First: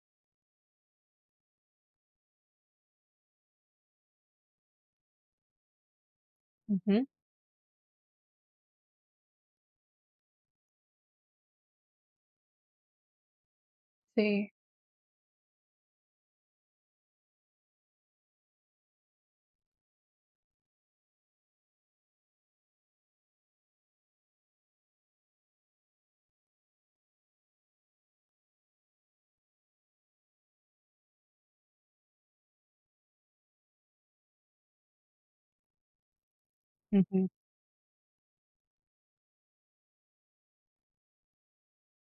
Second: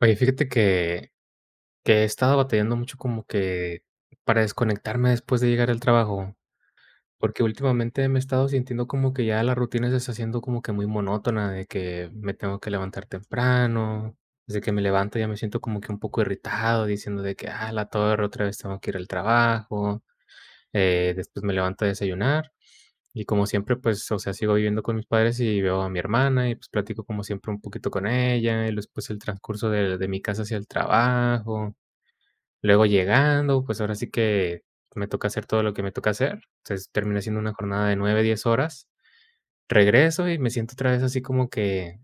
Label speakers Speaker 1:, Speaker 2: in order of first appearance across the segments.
Speaker 1: Oye, fíjate que que he estado batallando mucho, como que para desconectarme después de llegar del trabajo.
Speaker 2: Ujú.
Speaker 1: Porque últimamente me he estado sintiendo como que ya la rutina se está haciendo como que muy monótona de que me tengo que levantar temprano,
Speaker 2: Sí.
Speaker 1: de que me levanto ya me siento como que un poco irritado diciendo de que: "A la torre, otra vez tengo que ir al trabajo". Eh, después me levanto a desayunar, y como siempre, pues, o sea, sigo viviendo con mis padres y veo a mi hermana, y pues, platico como siempre un poquito con ella. Y después el transcurso de de mi casa hacia el trabajo. Luego llegando, pues, ahora sí que, me toca hacer todo lo que me toca hacer. Entonces, termina
Speaker 2: Ujú.
Speaker 1: siendo una jornada de 9, 10 horas, regreso y me siento otra vez así como que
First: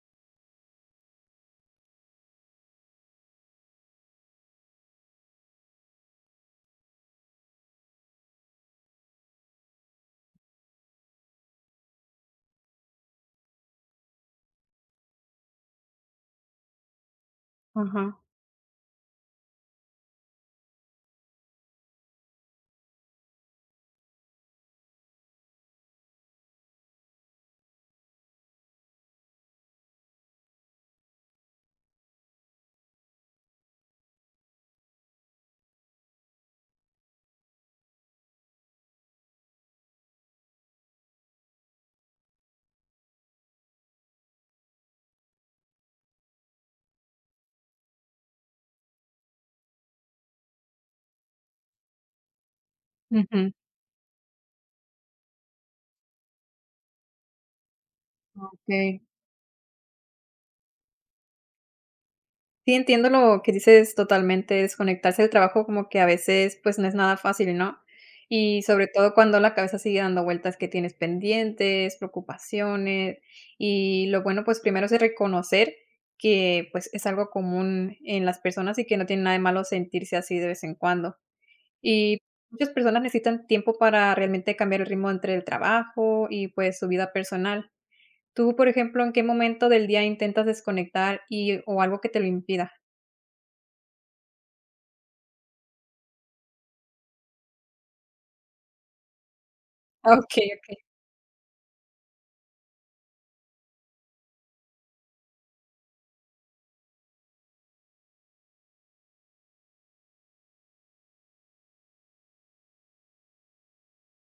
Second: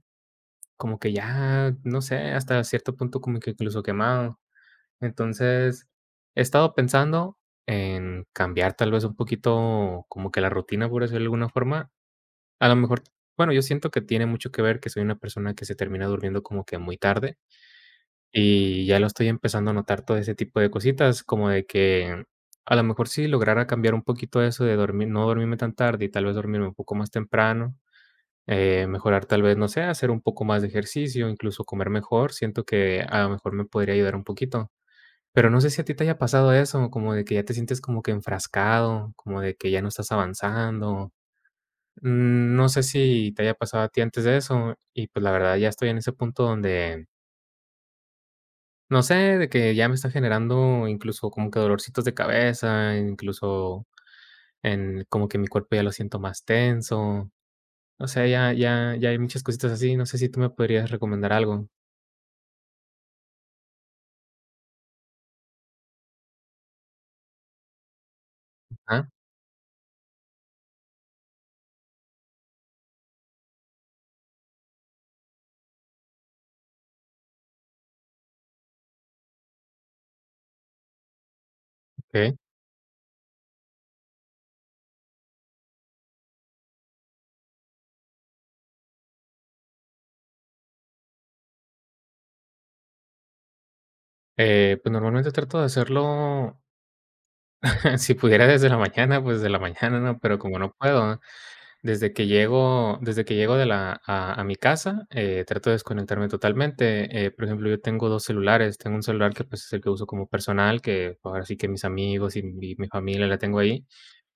Speaker 1: como que ya, no sé, hasta cierto punto, como que, incluso, quemado. Entonces, he estado pensando en cambiar tal vez, un poquito como que la rutina por eso de alguna forma a lo mejor. Bueno, yo siento que tiene mucho que ver, que soy una persona que se termina durmiendo como que muy tarde.
Speaker 2: Ajá.
Speaker 1: Y ya lo estoy empezando a notar todo ese tipo de cositas como de que, a lo mejor si lograra cambiar un poquito eso de dormir, no dormirme tan tarde. Y tal vez, dormirme un poco más temprano, eh, mejorar tal vez, no sé, hacer un poco más de ejercicio, incluso, comer mejor. Siento que a lo mejor me podría ayudar un poquito, pero, no sé, ¿si a ti te haya pasado eso?, como de que ya te sientes como que enfrascado, como de que ya no estás avanzando. Mm, no sé si te haya pasado a ti antes de eso, y pues la verdad, ya estoy en ese punto donde No sé de que ya me está generando, incluso, como que dolorcitos de cabeza,
Speaker 2: Ujú.
Speaker 1: incluso, en como que mi cuerpo ya lo siento más tenso. O sea, ya ya
Speaker 2: Okey.
Speaker 1: ya hay muchas cositas así. ¿No sé si tú me podrías recomendar algo?
Speaker 2: Sí, entiendo lo que dices, totalmente desconectarse del trabajo, como que a veces pues no es nada fácil, ¿no? Y sobre
Speaker 1: Ajá.
Speaker 2: todo cuando la cabeza sigue dando vueltas, que tienes pendientes, preocupaciones. Y lo bueno, pues primero es reconocer que pues es algo común en las personas y que no tiene nada de malo sentirse así de vez en cuando. Y
Speaker 1: Okey.
Speaker 2: muchas personas necesitan tiempo para realmente cambiar el ritmo entre el trabajo y pues su vida personal. Tú, por ejemplo, ¿en qué momento del día intentas desconectar, y o algo que te lo impida?
Speaker 1: Eh, pues, normalmente trato de hacerlo si pudiera desde la mañana, pues, desde la mañana, ¿no?, pero
Speaker 2: Okey,
Speaker 1: como no
Speaker 2: okey.
Speaker 1: puedo. Desde que llego desde que llego de la a a mi casa, eh, trato de desconectarme totalmente. Eh, por ejemplo, yo tengo dos celulares. Tengo un celular que, pues, es el que uso como personal, que ahora sí que mis amigos y mi familia la tengo ahí.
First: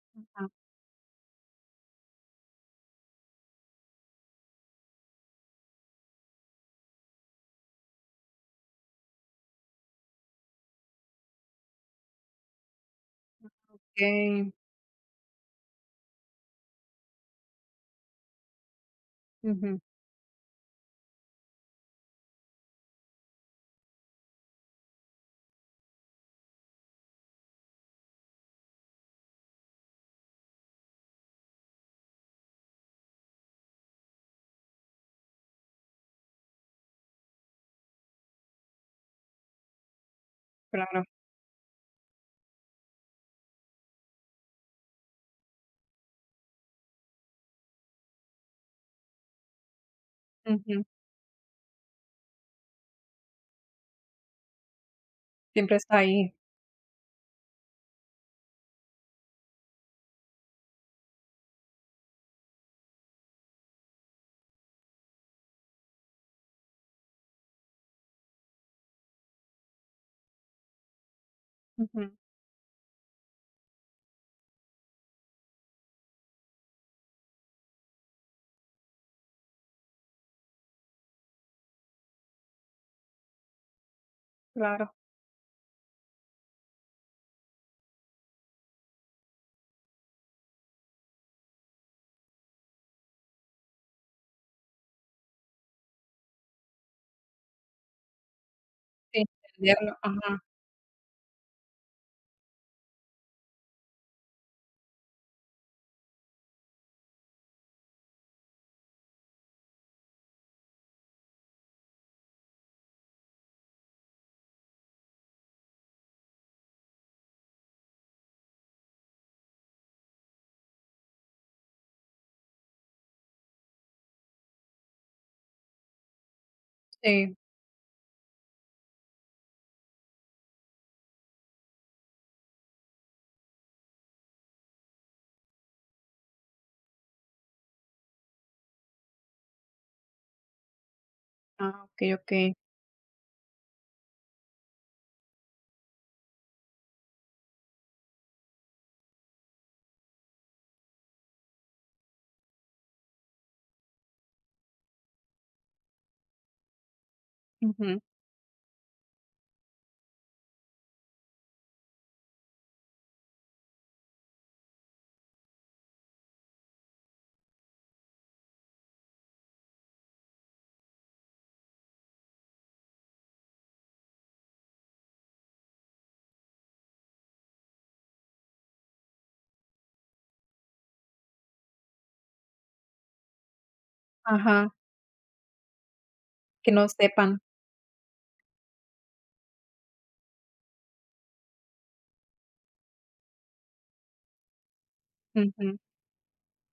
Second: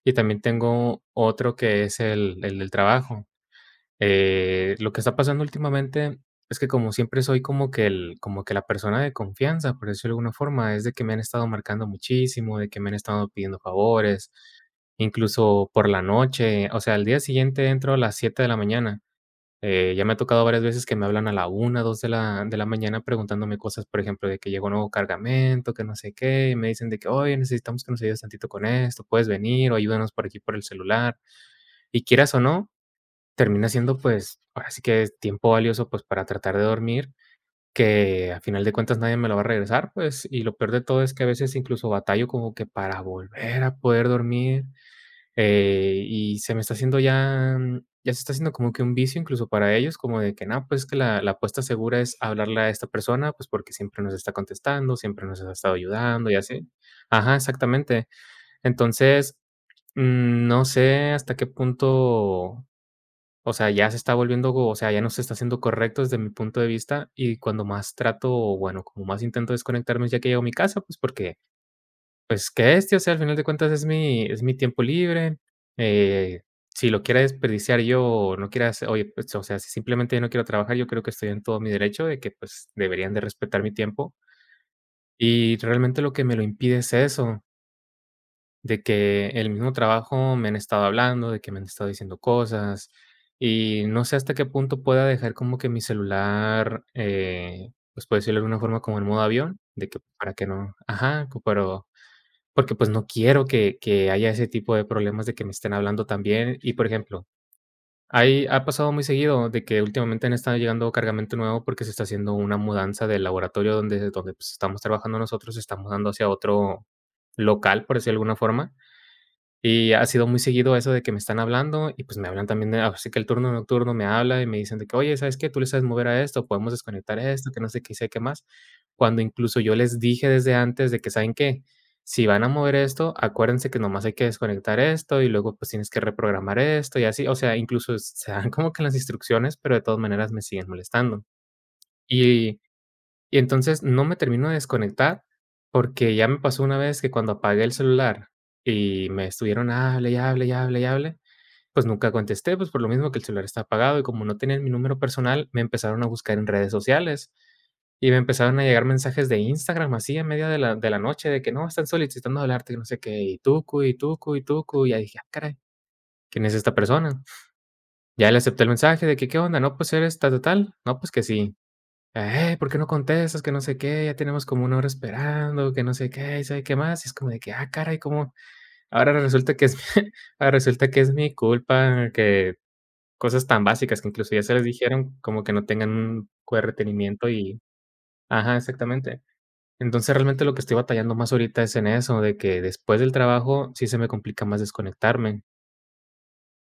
Speaker 1: Y también
Speaker 2: Ujú.
Speaker 1: tengo otro que es el el del trabajo. Eh, lo que está pasando últimamente es que como siempre soy como que el como que la persona de confianza, por decirlo de alguna forma, es de que me han estado marcando muchísimo de que me han estado pidiendo favores,
Speaker 2: Okey.
Speaker 1: incluso, por la noche. O sea, al día siguiente entro a las 7 de la mañana,
Speaker 2: Ujú.
Speaker 1: eh, ya me ha tocado varias veces que me hablan a la 1, 2 de la mañana, preguntándome cosas, por ejemplo, de que llegó 1 nuevo cargamento, que no sé qué, y me dicen de que: "Oye, necesitamos que nos ayudes tantito con esto, ¿puedes venir. o ayúdanos por aquí por el celular?". Y quieras o no, termina siendo, pues, ahora sí que es tiempo valioso, pues, para tratar de dormir, que al final de cuentas nadie me lo va a regresar, pues. Y lo peor de todo
Speaker 2: Claro.
Speaker 1: es que a veces incluso, batallo como que para volver a poder dormir. Eh, y se me está haciendo ya ya se está haciendo como que un vicio, incluso, para ellos, como de que no, pues,
Speaker 2: Ujú.
Speaker 1: es que la la apuesta segura es hablarle a esta persona, pues, porque siempre nos está contestando, siempre nos ha estado
Speaker 2: Siempre está
Speaker 1: ayudando
Speaker 2: ahí.
Speaker 1: y así. Ajá, exactamente. Entonces, no sé hasta qué punto, o sea, ya se está volviendo, o sea, ya no se está haciendo correcto desde mi punto de vista y cuando más trato, bueno, como más intento desconectarme ya que llego a mi casa, pues, porque
Speaker 2: Ujú.
Speaker 1: pues, que este, o sea, al final de cuentas es mi es mi tiempo libre, eh, si lo quieres desperdiciar yo, o no quieras oye, pues o sea, simplemente yo no quiero trabajar, yo creo que estoy en todo mi derecho de que pues deberían de respetar mi tiempo
Speaker 2: Claro.
Speaker 1: y realmente lo que me lo impide es eso. De que, el mismo trabajo, me han estado hablando, de que me han estado diciendo cosas. Y, no sé, hasta qué punto pueda dejar, como que mi celular, eh, pues, por decirlo de alguna forma, como en modo
Speaker 2: Sí,
Speaker 1: avión de
Speaker 2: entenderlo,
Speaker 1: que para
Speaker 2: ajá.
Speaker 1: que no ajá, pero, porque, pues, no quiero que que haya ese tipo de problemas, de que me estén hablando también. Y, por ejemplo, ahí, ha pasado muy seguido, de que últimamente, han estado llegando cargamento nuevo, porque se está haciendo una mudanza del laboratorio donde donde, pues, estamos trabajando nosotros, se está mudando hacia otro local, por decirlo de alguna forma, y ha sido muy seguido eso de que me están hablando. Y, pues, me hablan, también así que el turno nocturno me habla, y me dicen de que: "Oye, ¿sabes qué?, tú le sabes mover a esto, podemos desconectar
Speaker 2: Sí.
Speaker 1: esto, que no sé qué, sé qué más", cuando, incluso, yo les dije desde antes de que: "Saben que, si van a mover esto, acuérdense que nomás hay que desconectar esto y luego, pues, tienes que reprogramar esto y así". O sea, incluso s se dan como que las instrucciones, pero de todas maneras me siguen molestando,
Speaker 2: Ah, okey, okey.
Speaker 1: y y entonces, no me termino de desconectar, porque ya me pasó una vez que cuando apagué el celular y me estuvieron, hable y, hable y, hable y, hable, pues, nunca contesté, pues, por lo mismo que el celular está apagado, y como no tenían mi número personal, me empezaron a buscar en redes sociales,
Speaker 2: Ujú.
Speaker 1: y me empezaron a llegar mensajes de Instagram, así en medio de la de la noche de que: "No, están solicitando hablarte, y no sé qué, y tucu, y tucu, y tucu", y ya dije: "Ah, caray, ¿quién es esta persona?", ya le acepto, el mensaje de que: "¿Qué onda?, no, pues, ¿eres tal o tal?, no, pues que sí, ¡eh!, ¿por qué no contestas?, que no sé qué, ya tenemos como 1 hora esperando, que no sé, qué y sabe qué más", es como de que: "Ah, caray", como ahora resulta que es ahora resulta que es mi culpa que, cosas tan básicas, que incluso, ya se les
Speaker 2: Ajá.
Speaker 1: dijeron como que no tengan un buen
Speaker 2: Que no
Speaker 1: retenimiento
Speaker 2: sepan.
Speaker 1: y ajá, exactamente, entonces, realmente lo que estoy batallando más ahorita es en eso, de que después del trabajo, sí, se me complica más desconectarme.
Speaker 2: Ujú,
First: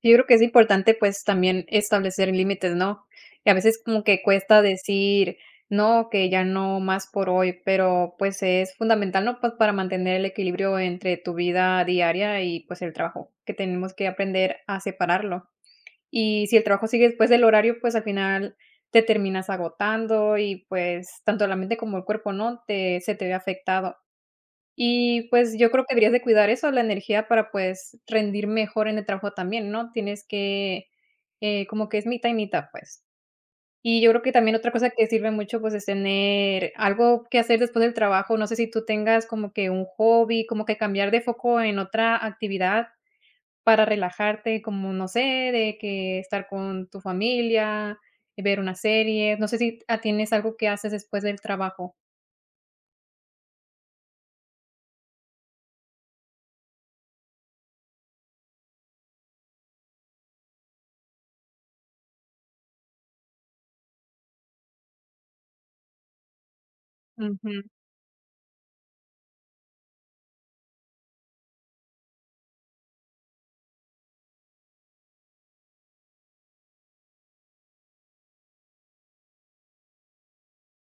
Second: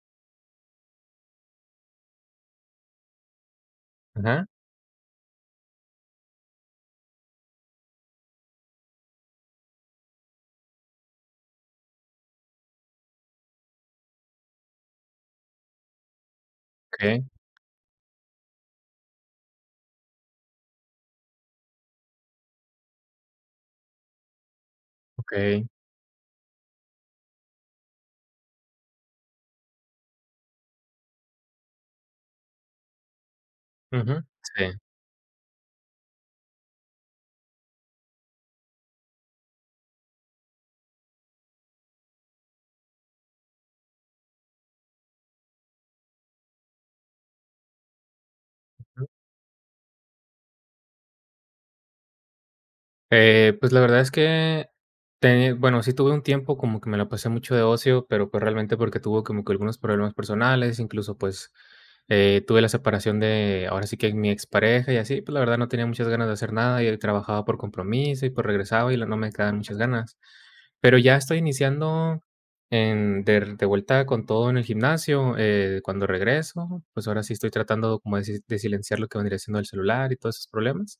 Speaker 2: yo creo que es importante, pues, también establecer límites, ¿no? Y a veces, como que
Speaker 1: Ajá.
Speaker 2: cuesta decir: "No, que ya no más por hoy", pero, pues, es fundamental, ¿no?, pues, para mantener el equilibrio entre tu vida diaria y, pues, el trabajo, que tenemos que aprender a separarlo, y, si el trabajo sigue
Speaker 1: Okey.
Speaker 2: después del horario, pues, al final, te terminas agotando y, pues, tanto la mente, como el cuerpo, ¿no?, te se te ve afectado. Y pues,
Speaker 1: Okey.
Speaker 2: yo creo que, habrías de cuidar eso de la energía para, pues, rendir mejor en el trabajo también, ¿no? Tienes que, eh, como que es mitad y mitad, pues, y yo creo
Speaker 1: Ujú,
Speaker 2: que, también otra
Speaker 1: sí.
Speaker 2: cosa que sirve mucho, pues, es tener algo que hacer después del trabajo, no sé, si tú tengas como que, un hobby, como que cambiar de foco en otra actividad para relajarte, como, no sé, de que, estar con tu familia, y ver una
Speaker 1: Ujú.
Speaker 2: serie, no sé, si t ah, tienes algo que haces después del trabajo.
Speaker 1: Eh, pues, la verdad es que teni bueno, sí, tuve un tiempo como que me lo pasé mucho de ocio, pero, pues, realmente porque tuve como que algunos problemas personales. Incluso, pues, eh, tuve la separación de ahora sí que mi ex pareja y así. Pues, la verdad, no tenía muchas ganas de hacer nada, y trabajaba por
Speaker 2: Ujú.
Speaker 1: compromiso y pues regresaba y luego no me quedaban muchas ganas. Pero ya estoy iniciando de de vuelta con todo en el gimnasio, eh, cuando regreso, pues, ahora sí estoy tratando como de silenciar lo que vendría siendo el celular y todos esos problemas,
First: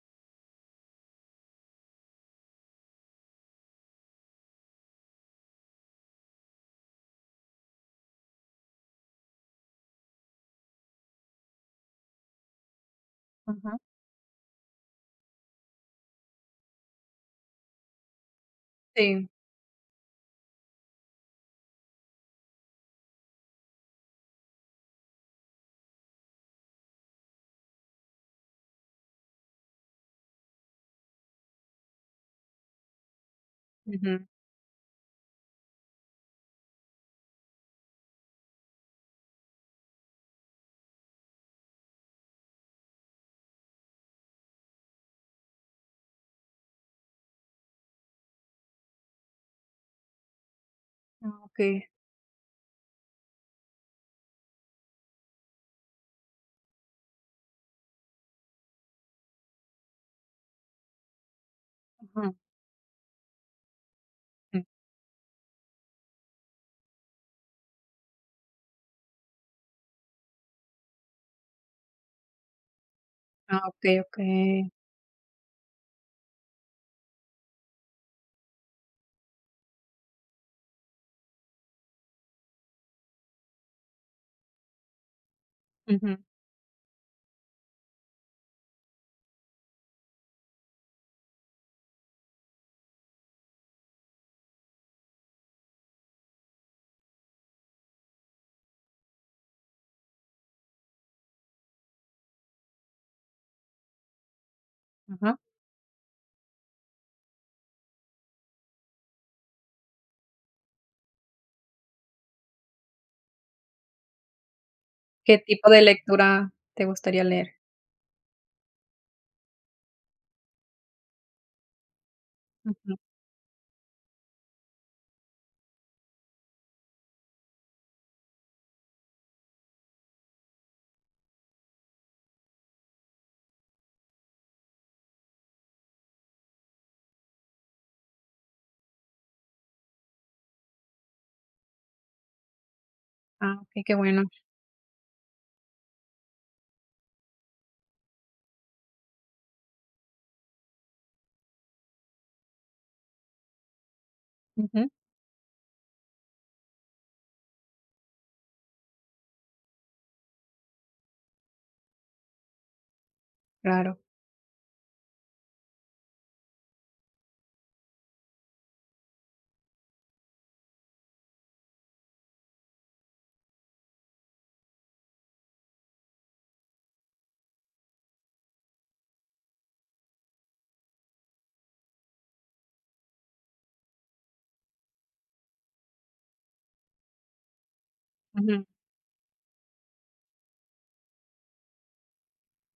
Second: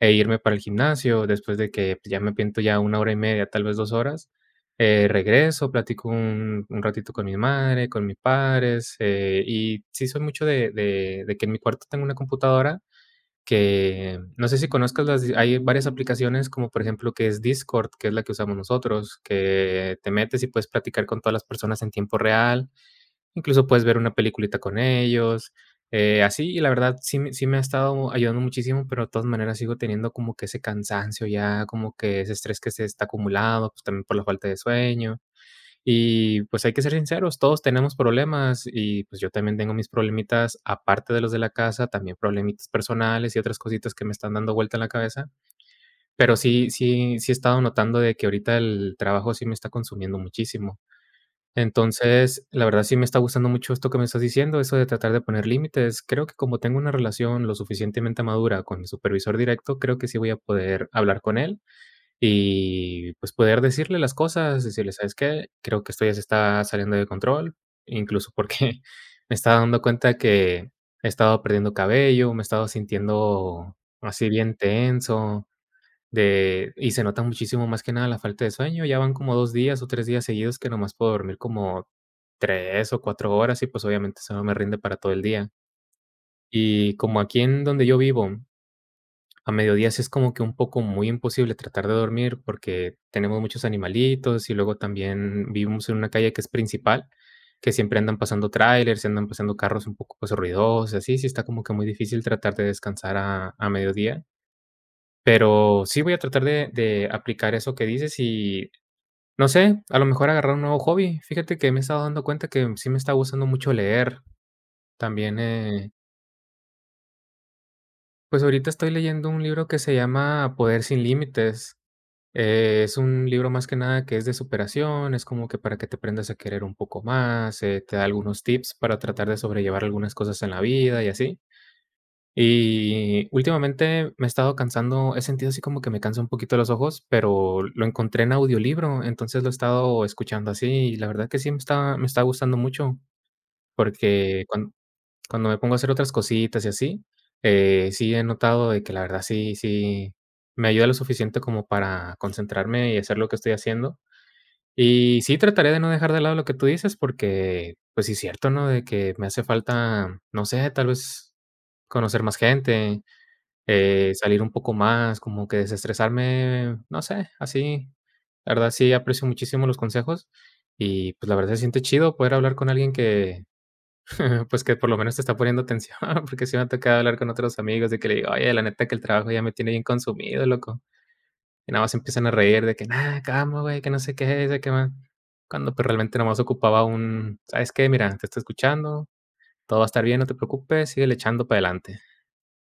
Speaker 1: e irme para el gimnasio. Después de que, pues, ya me pinto ya 1 hora y media, tal vez 2 horas, eh regreso, platico un un ratito con mi madre, con mi padre. E,h, y sí soy mucho de de de que en mi cuarto tengo una computadora
Speaker 2: Ajá.
Speaker 1: que no sé si conozcas, hay varias aplicaciones como por ejemplo, que es Discord, que es la que usamos nosotros,
Speaker 2: Sí.
Speaker 1: que te metes y puedes platicar con todas las personas en tiempo real, incluso, puedes ver una peliculita con ellos, eh así. Y la verdad, sí mi sí, me ha estado ayudando muchísimo, pero de todas maneras sigo teniendo como que ese cansancio, ya como que ese estrés que se está acumulado, pues también por
Speaker 2: Ujú.
Speaker 1: la falta de sueño. Y pues hay que ser sinceros, todos tenemos problemas, y pues, yo también tengo mis problemitas, aparte de los de la casa, también problemitas personales y otras cositas que me están dando vuelta en la cabeza. Pero sí sí sí he estado notando de que ahorita el trabajo sí me está consumiendo muchísimo.
Speaker 2: Okey.
Speaker 1: Entonces, la verdad sí me está gustando mucho esto que me estás diciendo, eso de tratar de poner límites. Creo que como tengo una relación lo suficientemente madura con mi supervisor directo, creo que sí voy a poder hablar con él,
Speaker 2: Ujú.
Speaker 1: y pues poder decirle las
Speaker 2: Mm.
Speaker 1: cosas, y decirle: "¿Sabes qué?, creo que esto ya se está saliendo de control", incluso, porque me estaba dando cuenta que he estado perdiendo cabello, me he estado
Speaker 2: Ah,
Speaker 1: sintiendo
Speaker 2: okey,
Speaker 1: así bien
Speaker 2: okey.
Speaker 1: tenso de y se nota muchísimo más que nada la falta de sueño. Ya van como 2 días o 3 días seguidos que nomás puedo dormir como 3 o 4 horas, y pues obviamente eso no me rinde para todo el día.
Speaker 2: Ujú.
Speaker 1: Y como aquí en donde yo vivo, a mediodía es como que un poco muy imposible tratar de dormir, porque tenemos muchos animalitos. Y luego también vivimos en una calle que es principal, que siempre andan pasando tráilers, y andan pasando carros un poco ruidosos y así. Sí está como que muy difícil tratar de descansar a a mediodía.
Speaker 2: Ajá.
Speaker 1: Pero sí voy a tratar de de aplicar eso que dices, y no sé, a lo mejor agarrar un nuevo hobby. Fíjate que me he estado dando cuenta que sí me está gustando mucho leer,
Speaker 2: ¿Qué
Speaker 1: también
Speaker 2: tipo de
Speaker 1: el
Speaker 2: lectura te gustaría leer?
Speaker 1: Pues, ahorita estoy leyendo un libro que se llama "Poder sin límites". Eh,
Speaker 2: Ujú.
Speaker 1: es un libro más que nada, que es de superación. Es como que para que te aprendas a querer un poco más, eh, te da algunos tips para tratar de sobrellevar algunas cosas en la vida y así. Y últimamente me he estado cansando He sentido así como que me cansa un poquito los ojos, pero lo encontré en audiolibro. Entonces, lo he estado escuchando así. Y la verdad que sí me está me está gustando mucho,
Speaker 2: Ah, y qué bueno.
Speaker 1: porque cuan cuando me pongo a hacer otras cositas y así, eh, sí he notado de que la verdad sí, sí me ayuda lo suficiente como para concentrarme, y hacer lo que estoy haciendo.
Speaker 2: Ujú.
Speaker 1: Y sí trataré de no dejar de lado lo que tú dices, porque pues si es cierto ¿no?, de que me hace falta, no sé, tal vez, conocer más gente,
Speaker 2: Claro.
Speaker 1: eh, salir un poco más, como que desestresarme, no sé, así. La verdad sí aprecio muchísimo los consejos, y pues, la verdad se siente chido poder hablar con alguien que pues, que por lo menos te está poniendo atención porque sí me ha tocado hablar con otros amigos, de que le digo: "Oye, la neta que el trabajo ya me tiene bien consumido loco". Y nada más se empiezan a reír de que: "Nada, calma, güey, que no sé qué y si que más". Cuando pues realmente nada más ocupaba un: "¿Sabes qué? Mira, te estoy
Speaker 2: Ujú.
Speaker 1: escuchando. Todo va a estar bien. No te preocupes. Síguele echando para adelante".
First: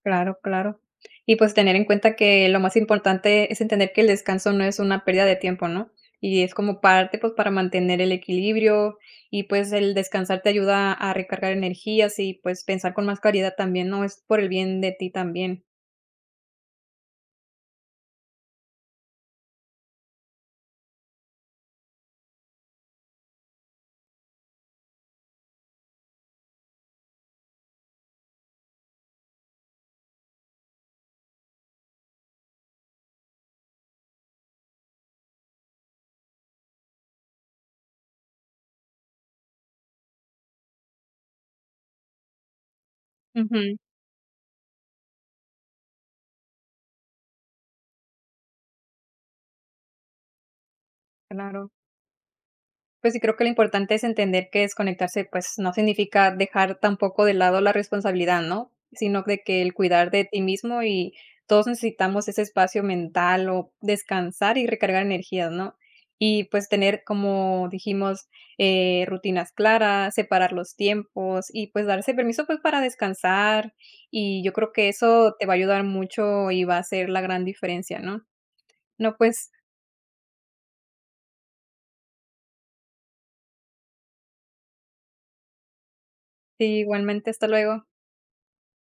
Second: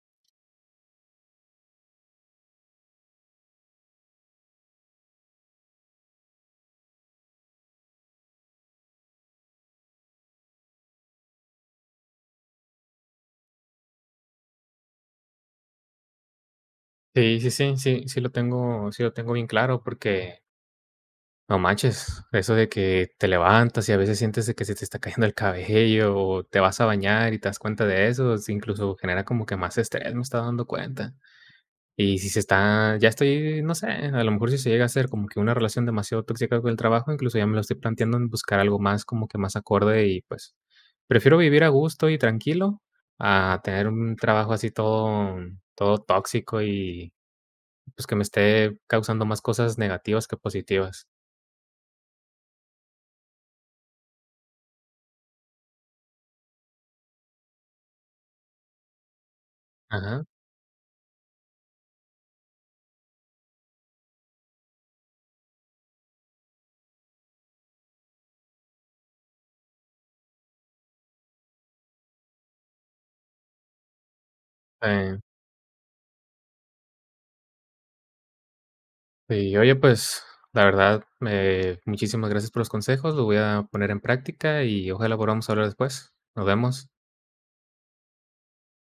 Speaker 2: Claro, claro. Y pues, tener en cuenta que lo más importante es entender que el descanso no es una pérdida de tiempo, ¿no? Y es como parte, pues para mantener el equilibrio. Y pues el descansar te ayuda a recargar energías, y pues, pensar con más claridad también, ¿no? Es por el bien de ti también.
Speaker 1: Sí, sí, sí, sí, sí, lo tengo sí lo tengo bien claro, porque no manches, eso de que te levantas y, a veces, sientes de que, se te está cayendo el cabello, o te vas a bañar, y te das cuenta de eso, sí incluso genera como que más estrés, me estoy dando cuenta, y si se está ya estoy, no sé, a lo mejor, si se llega a ser, como que, una relación demasiado tóxica con el trabajo, incluso ya me lo estoy planteando en buscar algo más, como que, más acorde y, pues, prefiero vivir a gusto y tranquilo a
Speaker 2: Ujú.
Speaker 1: tener un trabajo así todo todo tóxico y, pues, que me esté causando más cosas negativas que positivas.
Speaker 2: Claro. Pues sí, creo que, lo importante es entender que desconectarse, pues, no significa dejar tampoco de lado la responsabilidad, ¿no?, sino de que el cuidar de
Speaker 1: Ajá.
Speaker 2: ti mismo, y todos necesitamos, ese espacio mental, o descansar y recargar energías, ¿no?, y, pues, tener como, dijimos, eh, rutinas claras, separar los tiempos y, pues, darse permiso, pues, para descansar, y yo creo, que
Speaker 1: Sí.
Speaker 2: eso te va a ayudar mucho y va a ser la gran diferencia, ¿no? No, pues
Speaker 1: Sí, oye, pues, la verdad, me muchísimas gracias por los consejos, lo voy a poner en práctica y ojalá podamos hablar después, nos
Speaker 2: Sí,
Speaker 1: vemos.
Speaker 2: igualmente, hasta luego.